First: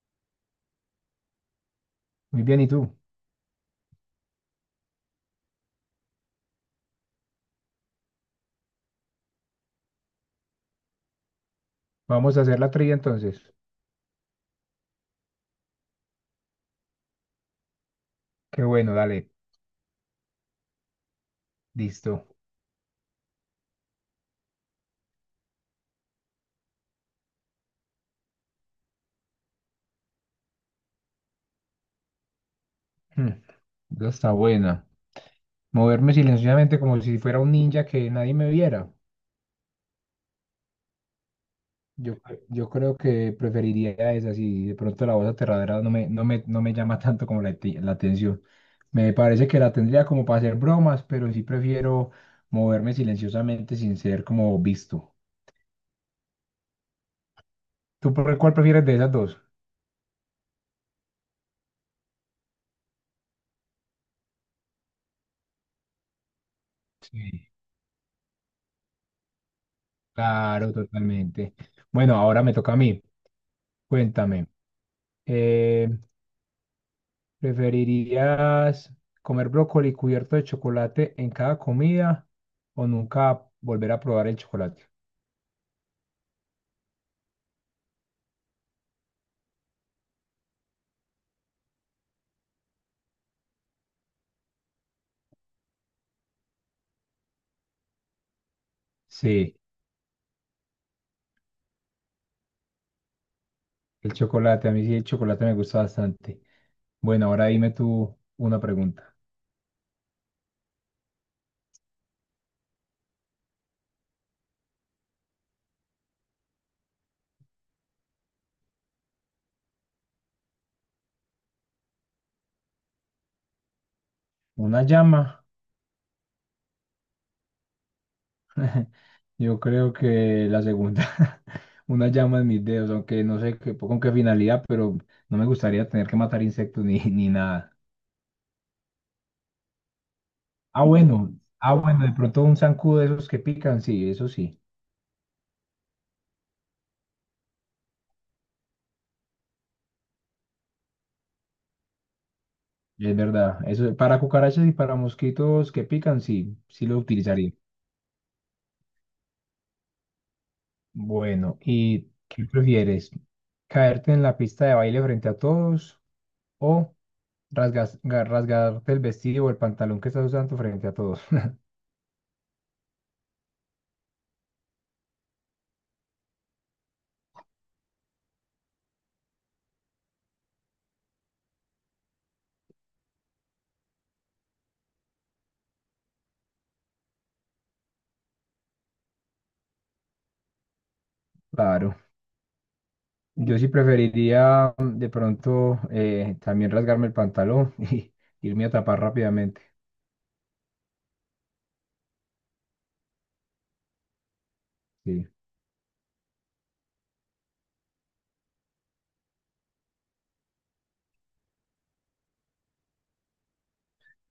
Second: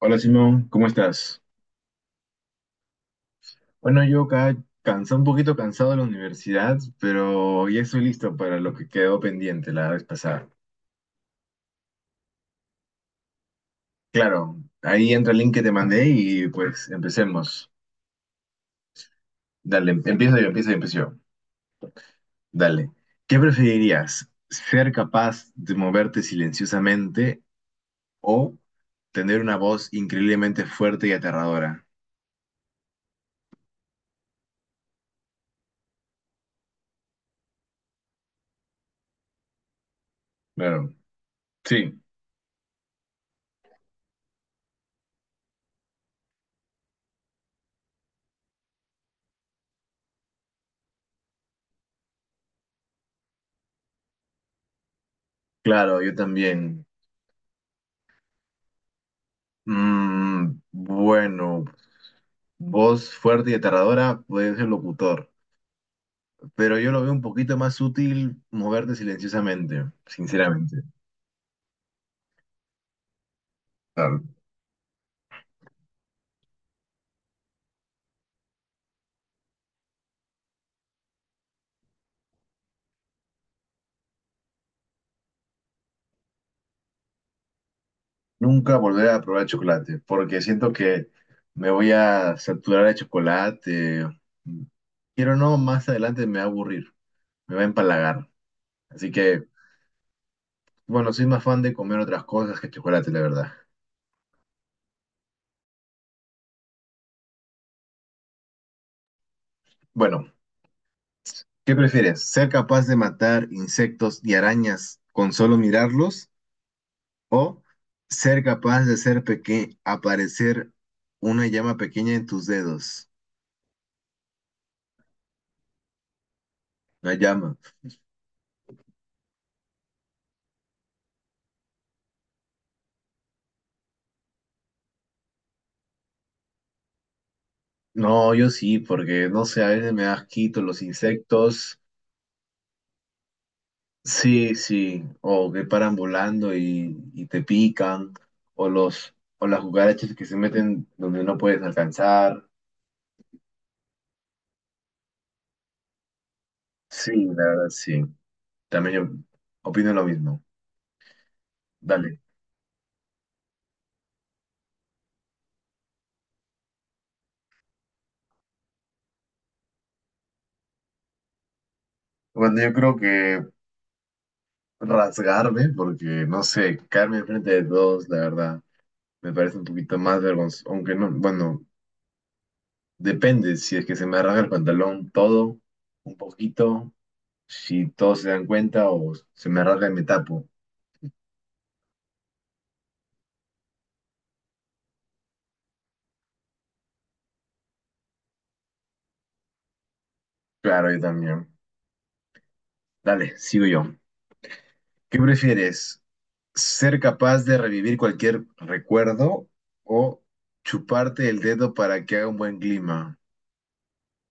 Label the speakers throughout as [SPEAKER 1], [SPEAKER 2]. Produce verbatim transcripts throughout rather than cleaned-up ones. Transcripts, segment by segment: [SPEAKER 1] Hola Simón, ¿cómo estás?
[SPEAKER 2] Muy bien, ¿y tú?
[SPEAKER 1] Bueno, yo acá cansado, un poquito cansado de la universidad, pero ya estoy listo para lo que quedó pendiente la vez pasada.
[SPEAKER 2] Vamos a hacer la trivia entonces.
[SPEAKER 1] Claro, ahí entra el link que te mandé y pues empecemos.
[SPEAKER 2] Qué bueno, dale,
[SPEAKER 1] Dale, em- empiezo yo, empiezo yo, empiezo yo.
[SPEAKER 2] listo.
[SPEAKER 1] Dale. ¿Qué preferirías? ¿Ser capaz de moverte silenciosamente o tener una voz increíblemente fuerte y aterradora?
[SPEAKER 2] Hmm, esa está buena. Moverme silenciosamente como si fuera un ninja que nadie me viera.
[SPEAKER 1] Claro, sí,
[SPEAKER 2] Yo, yo creo que preferiría esa si de pronto la voz aterradora no me, no me, no me llama tanto como la, ati- la atención. Me parece que la tendría como para hacer bromas, pero sí prefiero moverme silenciosamente sin ser como visto.
[SPEAKER 1] claro, yo también.
[SPEAKER 2] ¿Tú por cuál prefieres de esas dos?
[SPEAKER 1] Mm, bueno. Voz fuerte y aterradora, puede ser locutor, pero yo lo veo un
[SPEAKER 2] Sí.
[SPEAKER 1] poquito más útil moverte silenciosamente,
[SPEAKER 2] Claro,
[SPEAKER 1] sinceramente.
[SPEAKER 2] totalmente. Bueno, ahora me toca a mí.
[SPEAKER 1] Claro.
[SPEAKER 2] Cuéntame, eh, ¿preferirías comer brócoli cubierto de chocolate en cada comida o nunca volver a probar el chocolate?
[SPEAKER 1] Nunca volver a probar chocolate, porque siento que me voy a saturar de chocolate. Quiero no, más adelante me va a aburrir, me va a empalagar. Así que,
[SPEAKER 2] Sí,
[SPEAKER 1] bueno, soy más fan de comer otras cosas que chocolate, la verdad.
[SPEAKER 2] el chocolate, a mí sí el chocolate me gusta bastante. Bueno, ahora dime tú una pregunta.
[SPEAKER 1] Bueno, ¿qué prefieres? ¿Ser capaz de matar insectos y arañas con solo mirarlos? O ser capaz de hacer peque aparecer una llama pequeña en tus dedos.
[SPEAKER 2] ¿Una llama?
[SPEAKER 1] Una llama.
[SPEAKER 2] Yo creo que la segunda, una llama en mis dedos, aunque no sé qué- con qué finalidad, pero no me gustaría tener que matar insectos ni, ni nada.
[SPEAKER 1] No, yo sí, porque no sé, a veces me da asquito los
[SPEAKER 2] Ah, bueno, ah,
[SPEAKER 1] insectos.
[SPEAKER 2] bueno, de pronto un zancudo de esos que pican, sí, eso
[SPEAKER 1] Sí,
[SPEAKER 2] sí,
[SPEAKER 1] sí. O que paran volando y, y te pican. O los, o las cucarachas que se meten donde no puedes alcanzar.
[SPEAKER 2] es verdad. Eso, para cucarachas y para mosquitos que pican, sí, sí lo
[SPEAKER 1] Sí, la
[SPEAKER 2] utilizaría.
[SPEAKER 1] verdad, sí. También yo opino lo mismo.
[SPEAKER 2] Bueno, ¿y
[SPEAKER 1] Dale.
[SPEAKER 2] qué prefieres? ¿Caerte en la pista de baile frente a todos o rasgas- ga- rasgarte el vestido o el pantalón que estás usando frente a todos?
[SPEAKER 1] Bueno, yo creo que rasgarme, porque no sé, caerme enfrente de todos, la verdad. Me parece un poquito más vergonzoso, aunque no, bueno, depende si es que se me arranca el pantalón todo, un poquito, si todos se dan cuenta o se me arranca y me tapo.
[SPEAKER 2] Claro, yo sí preferiría mm, de pronto eh, también rasgarme el pantalón y irme a tapar rápidamente.
[SPEAKER 1] Claro, yo también. Dale, sigo yo. ¿Qué
[SPEAKER 2] Sí.
[SPEAKER 1] prefieres? ¿Ser capaz de revivir cualquier recuerdo o chuparte el dedo para que haga un buen clima?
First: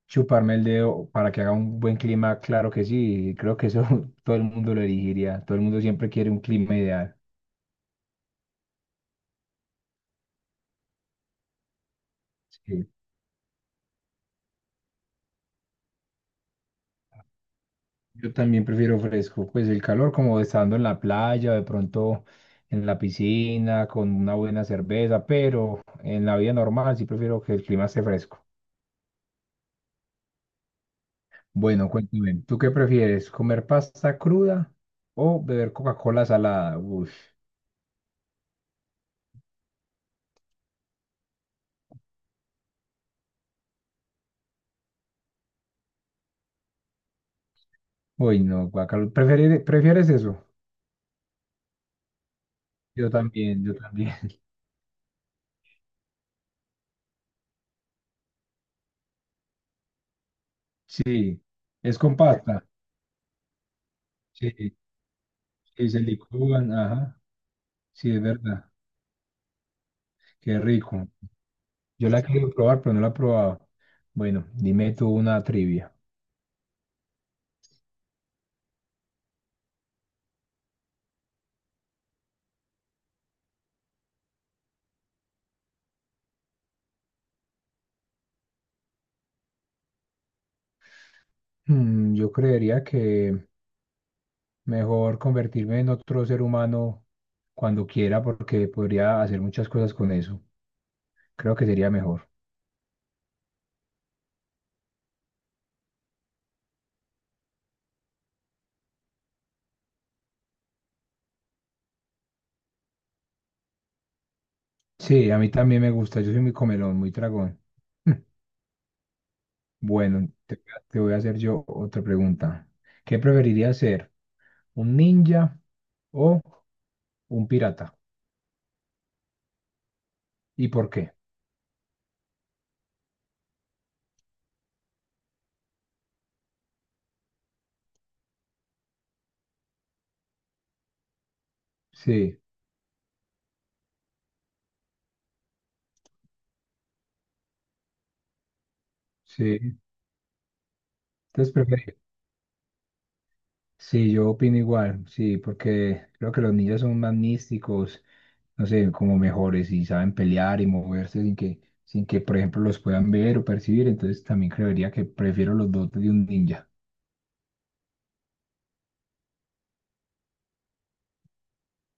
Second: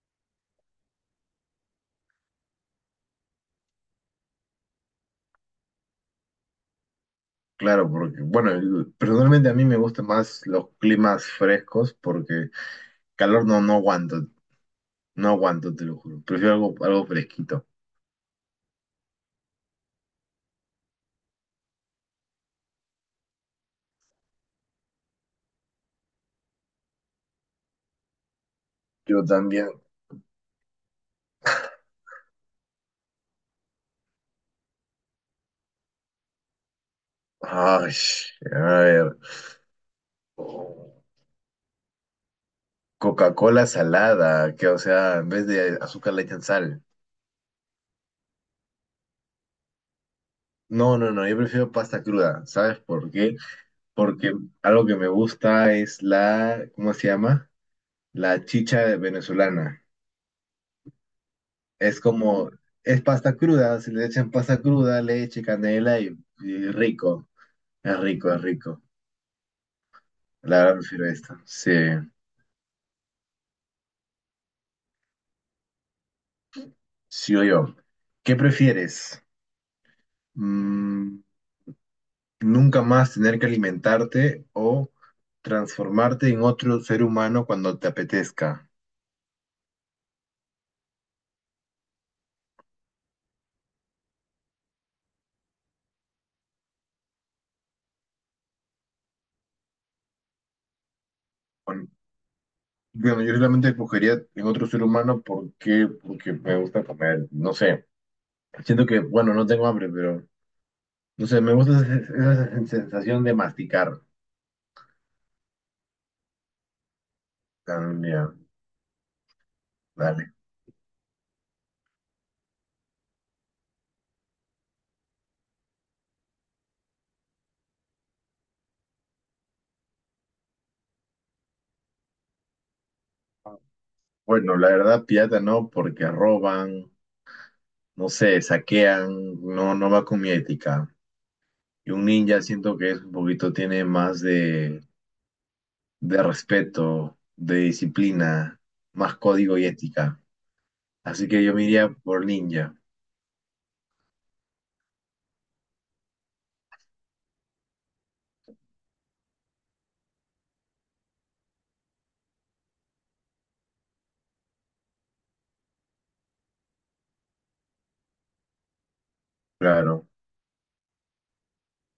[SPEAKER 2] Chuparme el dedo para que haga un buen clima, claro que sí, creo que eso todo el mundo lo elegiría, todo el mundo siempre quiere un clima ideal.
[SPEAKER 1] Claro, porque, bueno, personalmente a mí me gustan más los climas frescos porque
[SPEAKER 2] Sí.
[SPEAKER 1] calor no, no aguanto, no aguanto, te lo juro. Prefiero algo, algo fresquito.
[SPEAKER 2] Yo también prefiero fresco, pues el calor como estando en la playa, de pronto en la piscina, con una buena cerveza, pero en la vida normal sí prefiero que el clima esté fresco.
[SPEAKER 1] Yo también.
[SPEAKER 2] Bueno, cuéntame, ¿tú qué prefieres, comer pasta cruda o beber Coca-Cola salada? Uy,
[SPEAKER 1] Ay, a ver. Coca-Cola salada, que o sea, en vez de azúcar le echan sal.
[SPEAKER 2] uy, no, guacalo, ¿prefieres, prefieres eso?
[SPEAKER 1] No, no, no, yo prefiero pasta cruda. ¿Sabes
[SPEAKER 2] Yo
[SPEAKER 1] por qué?
[SPEAKER 2] también, yo también.
[SPEAKER 1] Porque algo que me gusta es la, ¿cómo se llama? La chicha venezolana.
[SPEAKER 2] Sí,
[SPEAKER 1] Es
[SPEAKER 2] es con
[SPEAKER 1] como,
[SPEAKER 2] pasta.
[SPEAKER 1] es pasta cruda, si le echan pasta
[SPEAKER 2] Sí,
[SPEAKER 1] cruda, leche,
[SPEAKER 2] sí,
[SPEAKER 1] canela
[SPEAKER 2] se
[SPEAKER 1] y, y
[SPEAKER 2] licúan, ajá.
[SPEAKER 1] rico. Es
[SPEAKER 2] Sí, es
[SPEAKER 1] rico, es
[SPEAKER 2] verdad.
[SPEAKER 1] rico.
[SPEAKER 2] Qué
[SPEAKER 1] La verdad prefiero
[SPEAKER 2] rico.
[SPEAKER 1] esto. Sí,
[SPEAKER 2] Yo la quiero probar, pero no la he probado. Bueno, dime tú una trivia.
[SPEAKER 1] sí o yo. ¿Qué prefieres? Mm, Nunca más tener que alimentarte o transformarte en otro ser humano cuando te apetezca.
[SPEAKER 2] Mm, yo creería que mejor convertirme en otro ser humano cuando quiera, porque podría hacer muchas cosas con eso. Creo que
[SPEAKER 1] Con-
[SPEAKER 2] sería mejor.
[SPEAKER 1] Bueno, yo realmente escogería en otro ser humano porque, porque me gusta comer. No sé, siento que, bueno, no tengo hambre, pero no sé, me gusta esa esa sensación de masticar.
[SPEAKER 2] Sí, a mí también me gusta. Yo soy muy comelón, muy tragón.
[SPEAKER 1] También,
[SPEAKER 2] Bueno,
[SPEAKER 1] dale.
[SPEAKER 2] te, te voy a hacer yo otra pregunta. ¿Qué preferirías ser? ¿Un ninja o un pirata? ¿Y por qué?
[SPEAKER 1] Bueno, la verdad, pirata no, porque roban, no sé, saquean, no, no va con mi ética. Y un
[SPEAKER 2] Sí,
[SPEAKER 1] ninja siento que es un poquito, tiene más de, de respeto, de disciplina, más código y
[SPEAKER 2] sí.
[SPEAKER 1] ética. Así que
[SPEAKER 2] Entonces
[SPEAKER 1] yo me iría
[SPEAKER 2] preferí.
[SPEAKER 1] por ninja,
[SPEAKER 2] Sí, yo opino igual, sí, porque creo que los ninjas son más místicos, no sé, como mejores y saben pelear y moverse sin que, sin que, por ejemplo, los puedan ver o percibir. Entonces también creería que prefiero los dotes de un ninja.
[SPEAKER 1] claro.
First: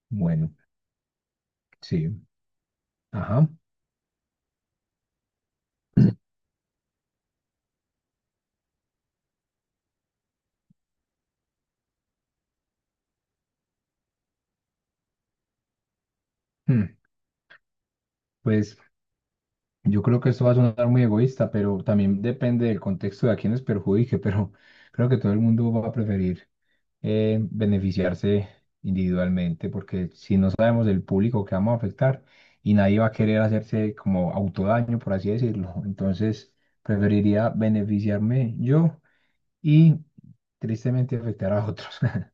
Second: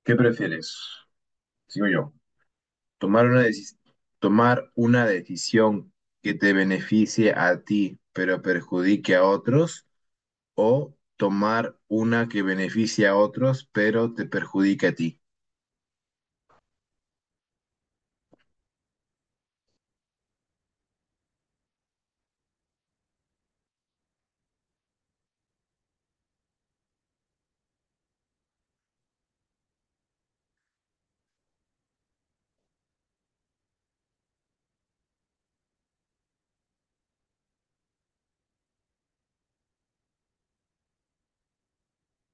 [SPEAKER 1] ¿Qué
[SPEAKER 2] Bueno,
[SPEAKER 1] prefieres? Sigo
[SPEAKER 2] sí.
[SPEAKER 1] yo. Tomar una
[SPEAKER 2] Ajá.
[SPEAKER 1] deci- tomar una decisión que te beneficie a ti, pero perjudique a otros, o tomar una que beneficie a otros, pero te perjudique a ti.
[SPEAKER 2] Hmm, pues yo creo que esto va a sonar muy egoísta, pero también depende del contexto de a quienes perjudique, pero creo que todo el mundo va a preferir eh, beneficiarse individualmente, porque si no sabemos el público que vamos a afectar y nadie va a querer hacerse como autodaño, por así decirlo, entonces preferiría beneficiarme yo y tristemente afectar a otros.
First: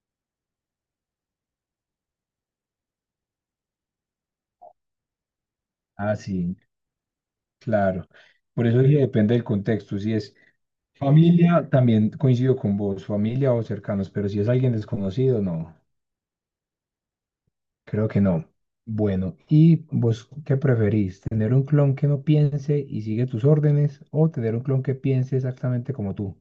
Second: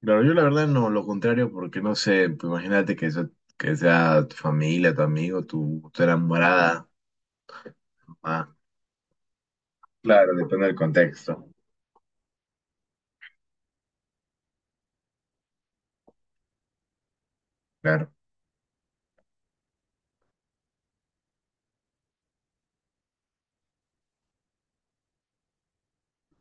[SPEAKER 1] Claro, yo la verdad no, lo contrario, porque no sé, pues imagínate que, eso- que sea tu familia, tu amigo, tu, tu
[SPEAKER 2] Ah, sí,
[SPEAKER 1] enamorada,
[SPEAKER 2] claro.
[SPEAKER 1] mamá.
[SPEAKER 2] Por eso sí depende del contexto. Si
[SPEAKER 1] Claro,
[SPEAKER 2] es
[SPEAKER 1] depende del contexto.
[SPEAKER 2] familia, también coincido con vos, familia o cercanos, pero si es alguien desconocido, no. Creo
[SPEAKER 1] Claro.
[SPEAKER 2] que no. Bueno, ¿y vos qué preferís? ¿Tener un clon que no piense y sigue tus órdenes o tener un clon que piense exactamente como tú?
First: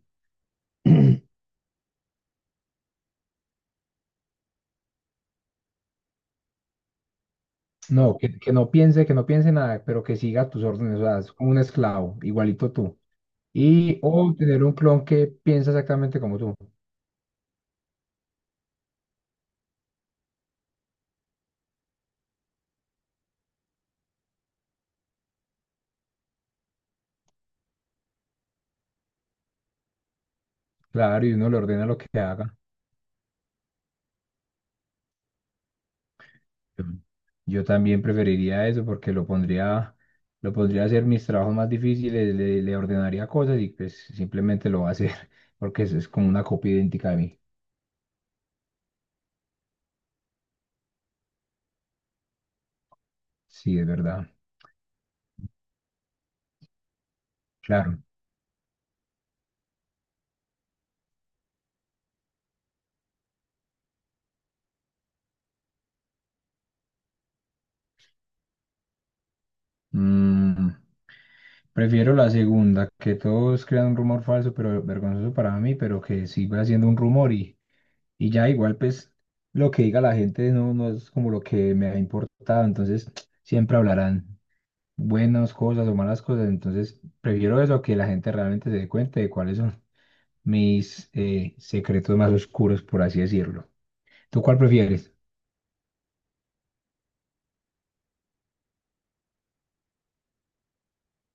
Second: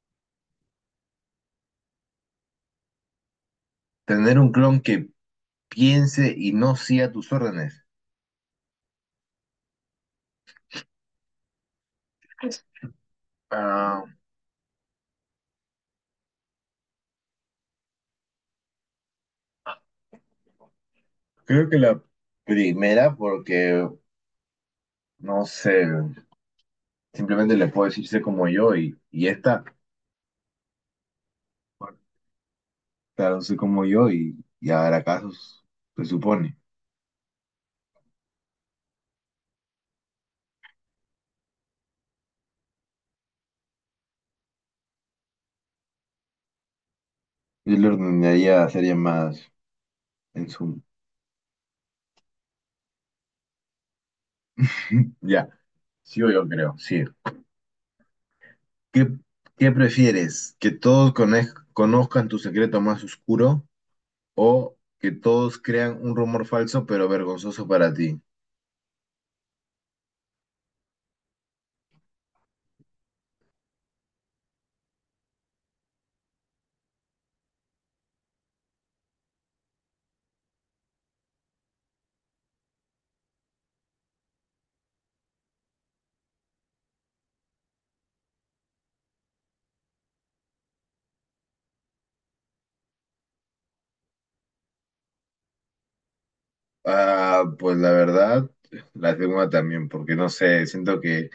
[SPEAKER 1] Tener un clon que piense y no siga tus órdenes.
[SPEAKER 2] No, que, que no piense, que no piense nada, pero que siga tus órdenes, o sea, es como un esclavo, igualito tú. Y
[SPEAKER 1] Ah,
[SPEAKER 2] o tener un clon que piensa exactamente como tú.
[SPEAKER 1] creo que la primera, porque no sé, simplemente le puedo decir sé como yo y, y esta,
[SPEAKER 2] Claro, y uno le ordena lo
[SPEAKER 1] bueno,
[SPEAKER 2] que haga.
[SPEAKER 1] claro, sé como yo y, y habrá casos, se supone.
[SPEAKER 2] Yo también preferiría eso porque lo pondría, lo pondría a hacer mis trabajos más difíciles, le, le ordenaría cosas y pues simplemente lo va a hacer porque es, es como una copia idéntica de mí.
[SPEAKER 1] Yo le ordenaría, sería más en su.
[SPEAKER 2] Sí, es verdad.
[SPEAKER 1] Ya, sí o yo creo, sí.
[SPEAKER 2] Claro.
[SPEAKER 1] ¿Qué, qué prefieres? ¿Que todos conez- conozcan tu secreto más oscuro o que todos crean un rumor falso pero vergonzoso para ti?
[SPEAKER 2] Mm, prefiero la segunda, que todos crean un rumor falso, pero vergonzoso para mí, pero que siga siendo un rumor y, y ya igual pues lo que diga la gente no, no es como lo que me ha importado, entonces siempre hablarán buenas cosas o malas cosas. Entonces, prefiero eso a que la gente realmente se dé cuenta de cuáles son mis eh, secretos más oscuros, por así decirlo. ¿Tú cuál prefieres?
[SPEAKER 1] Ah, pues la verdad, la segunda también, porque no sé, siento que,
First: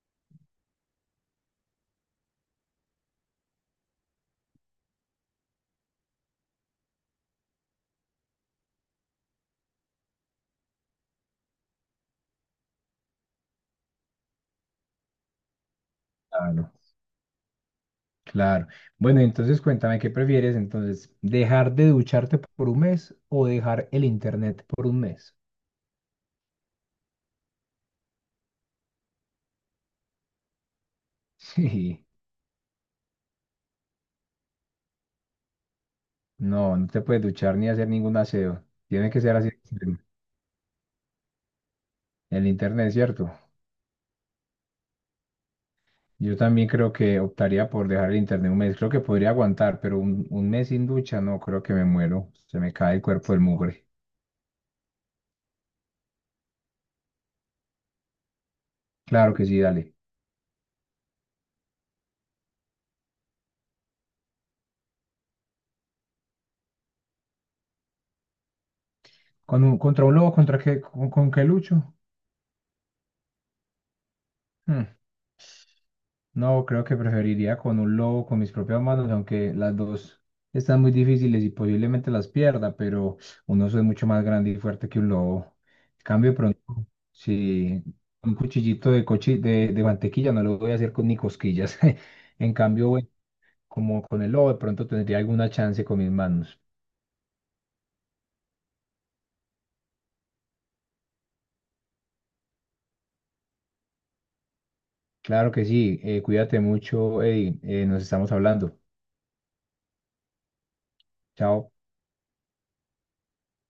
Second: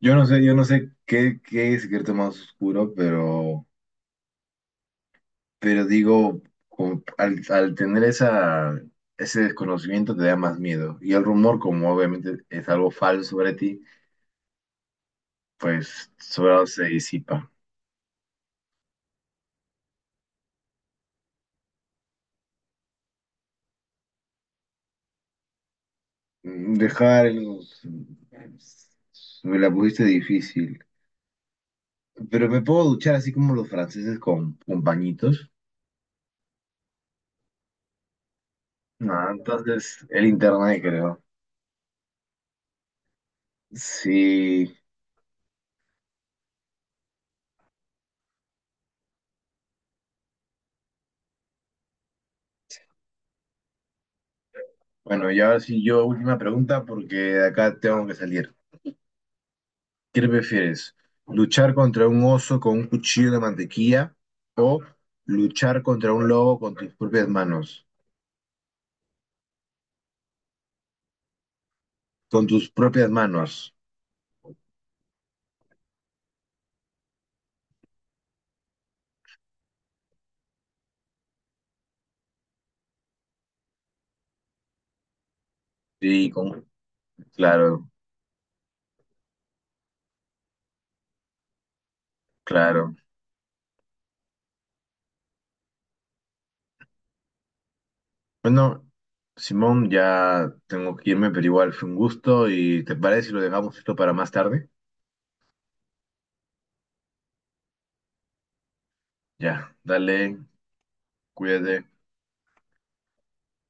[SPEAKER 1] yo no sé, yo no sé qué, qué es secreto más oscuro, pero, pero digo, como al, al tener esa, ese desconocimiento te da más miedo. Y el rumor, como obviamente es algo falso sobre ti, pues solo
[SPEAKER 2] Claro,
[SPEAKER 1] se disipa.
[SPEAKER 2] claro. Bueno, entonces cuéntame, ¿qué prefieres entonces? ¿Dejar de ducharte por un mes o dejar el internet por un mes?
[SPEAKER 1] Mm, Dejar los... pues, me la pusiste difícil.
[SPEAKER 2] Sí,
[SPEAKER 1] Pero me puedo duchar así como los franceses con, con pañitos.
[SPEAKER 2] no, no te puedes duchar ni hacer ningún aseo. Tiene que
[SPEAKER 1] Ah,
[SPEAKER 2] ser así.
[SPEAKER 1] entonces el internet creo.
[SPEAKER 2] El internet, ¿cierto?
[SPEAKER 1] Sí.
[SPEAKER 2] Yo también creo que optaría por dejar el internet un mes. Creo que podría aguantar, pero un, un mes sin ducha, no, creo que me muero. Se me cae el cuerpo del mugre.
[SPEAKER 1] Bueno, y ahora sí yo última pregunta porque de acá tengo que salir.
[SPEAKER 2] Claro que sí, dale.
[SPEAKER 1] ¿Qué prefieres? ¿Luchar contra un oso con un cuchillo de mantequilla o luchar contra un lobo con tus propias manos?
[SPEAKER 2] ¿Con un, contra un lobo? ¿Contra qué? ¿Con, con qué lucho?
[SPEAKER 1] Con tus propias manos.
[SPEAKER 2] Hmm, no, creo que preferiría con un lobo, con mis propias manos, aunque las dos están muy difíciles y posiblemente las pierda, pero un oso es mucho más grande y fuerte que un lobo. En
[SPEAKER 1] Sí,
[SPEAKER 2] cambio, de
[SPEAKER 1] con...
[SPEAKER 2] pronto, si
[SPEAKER 1] Claro,
[SPEAKER 2] un cuchillito de, cochi- de, de mantequilla no lo voy a hacer con ni cosquillas. En cambio,
[SPEAKER 1] claro.
[SPEAKER 2] bueno, como con el lobo, de pronto tendría alguna chance con mis manos.
[SPEAKER 1] Bueno, Simón, ya tengo que irme, pero igual fue un gusto y ¿te parece si lo dejamos esto para más tarde?
[SPEAKER 2] Claro que sí, eh, cuídate mucho, Eddie, eh, nos estamos hablando.
[SPEAKER 1] Ya, dale,
[SPEAKER 2] Chao.
[SPEAKER 1] cuídate.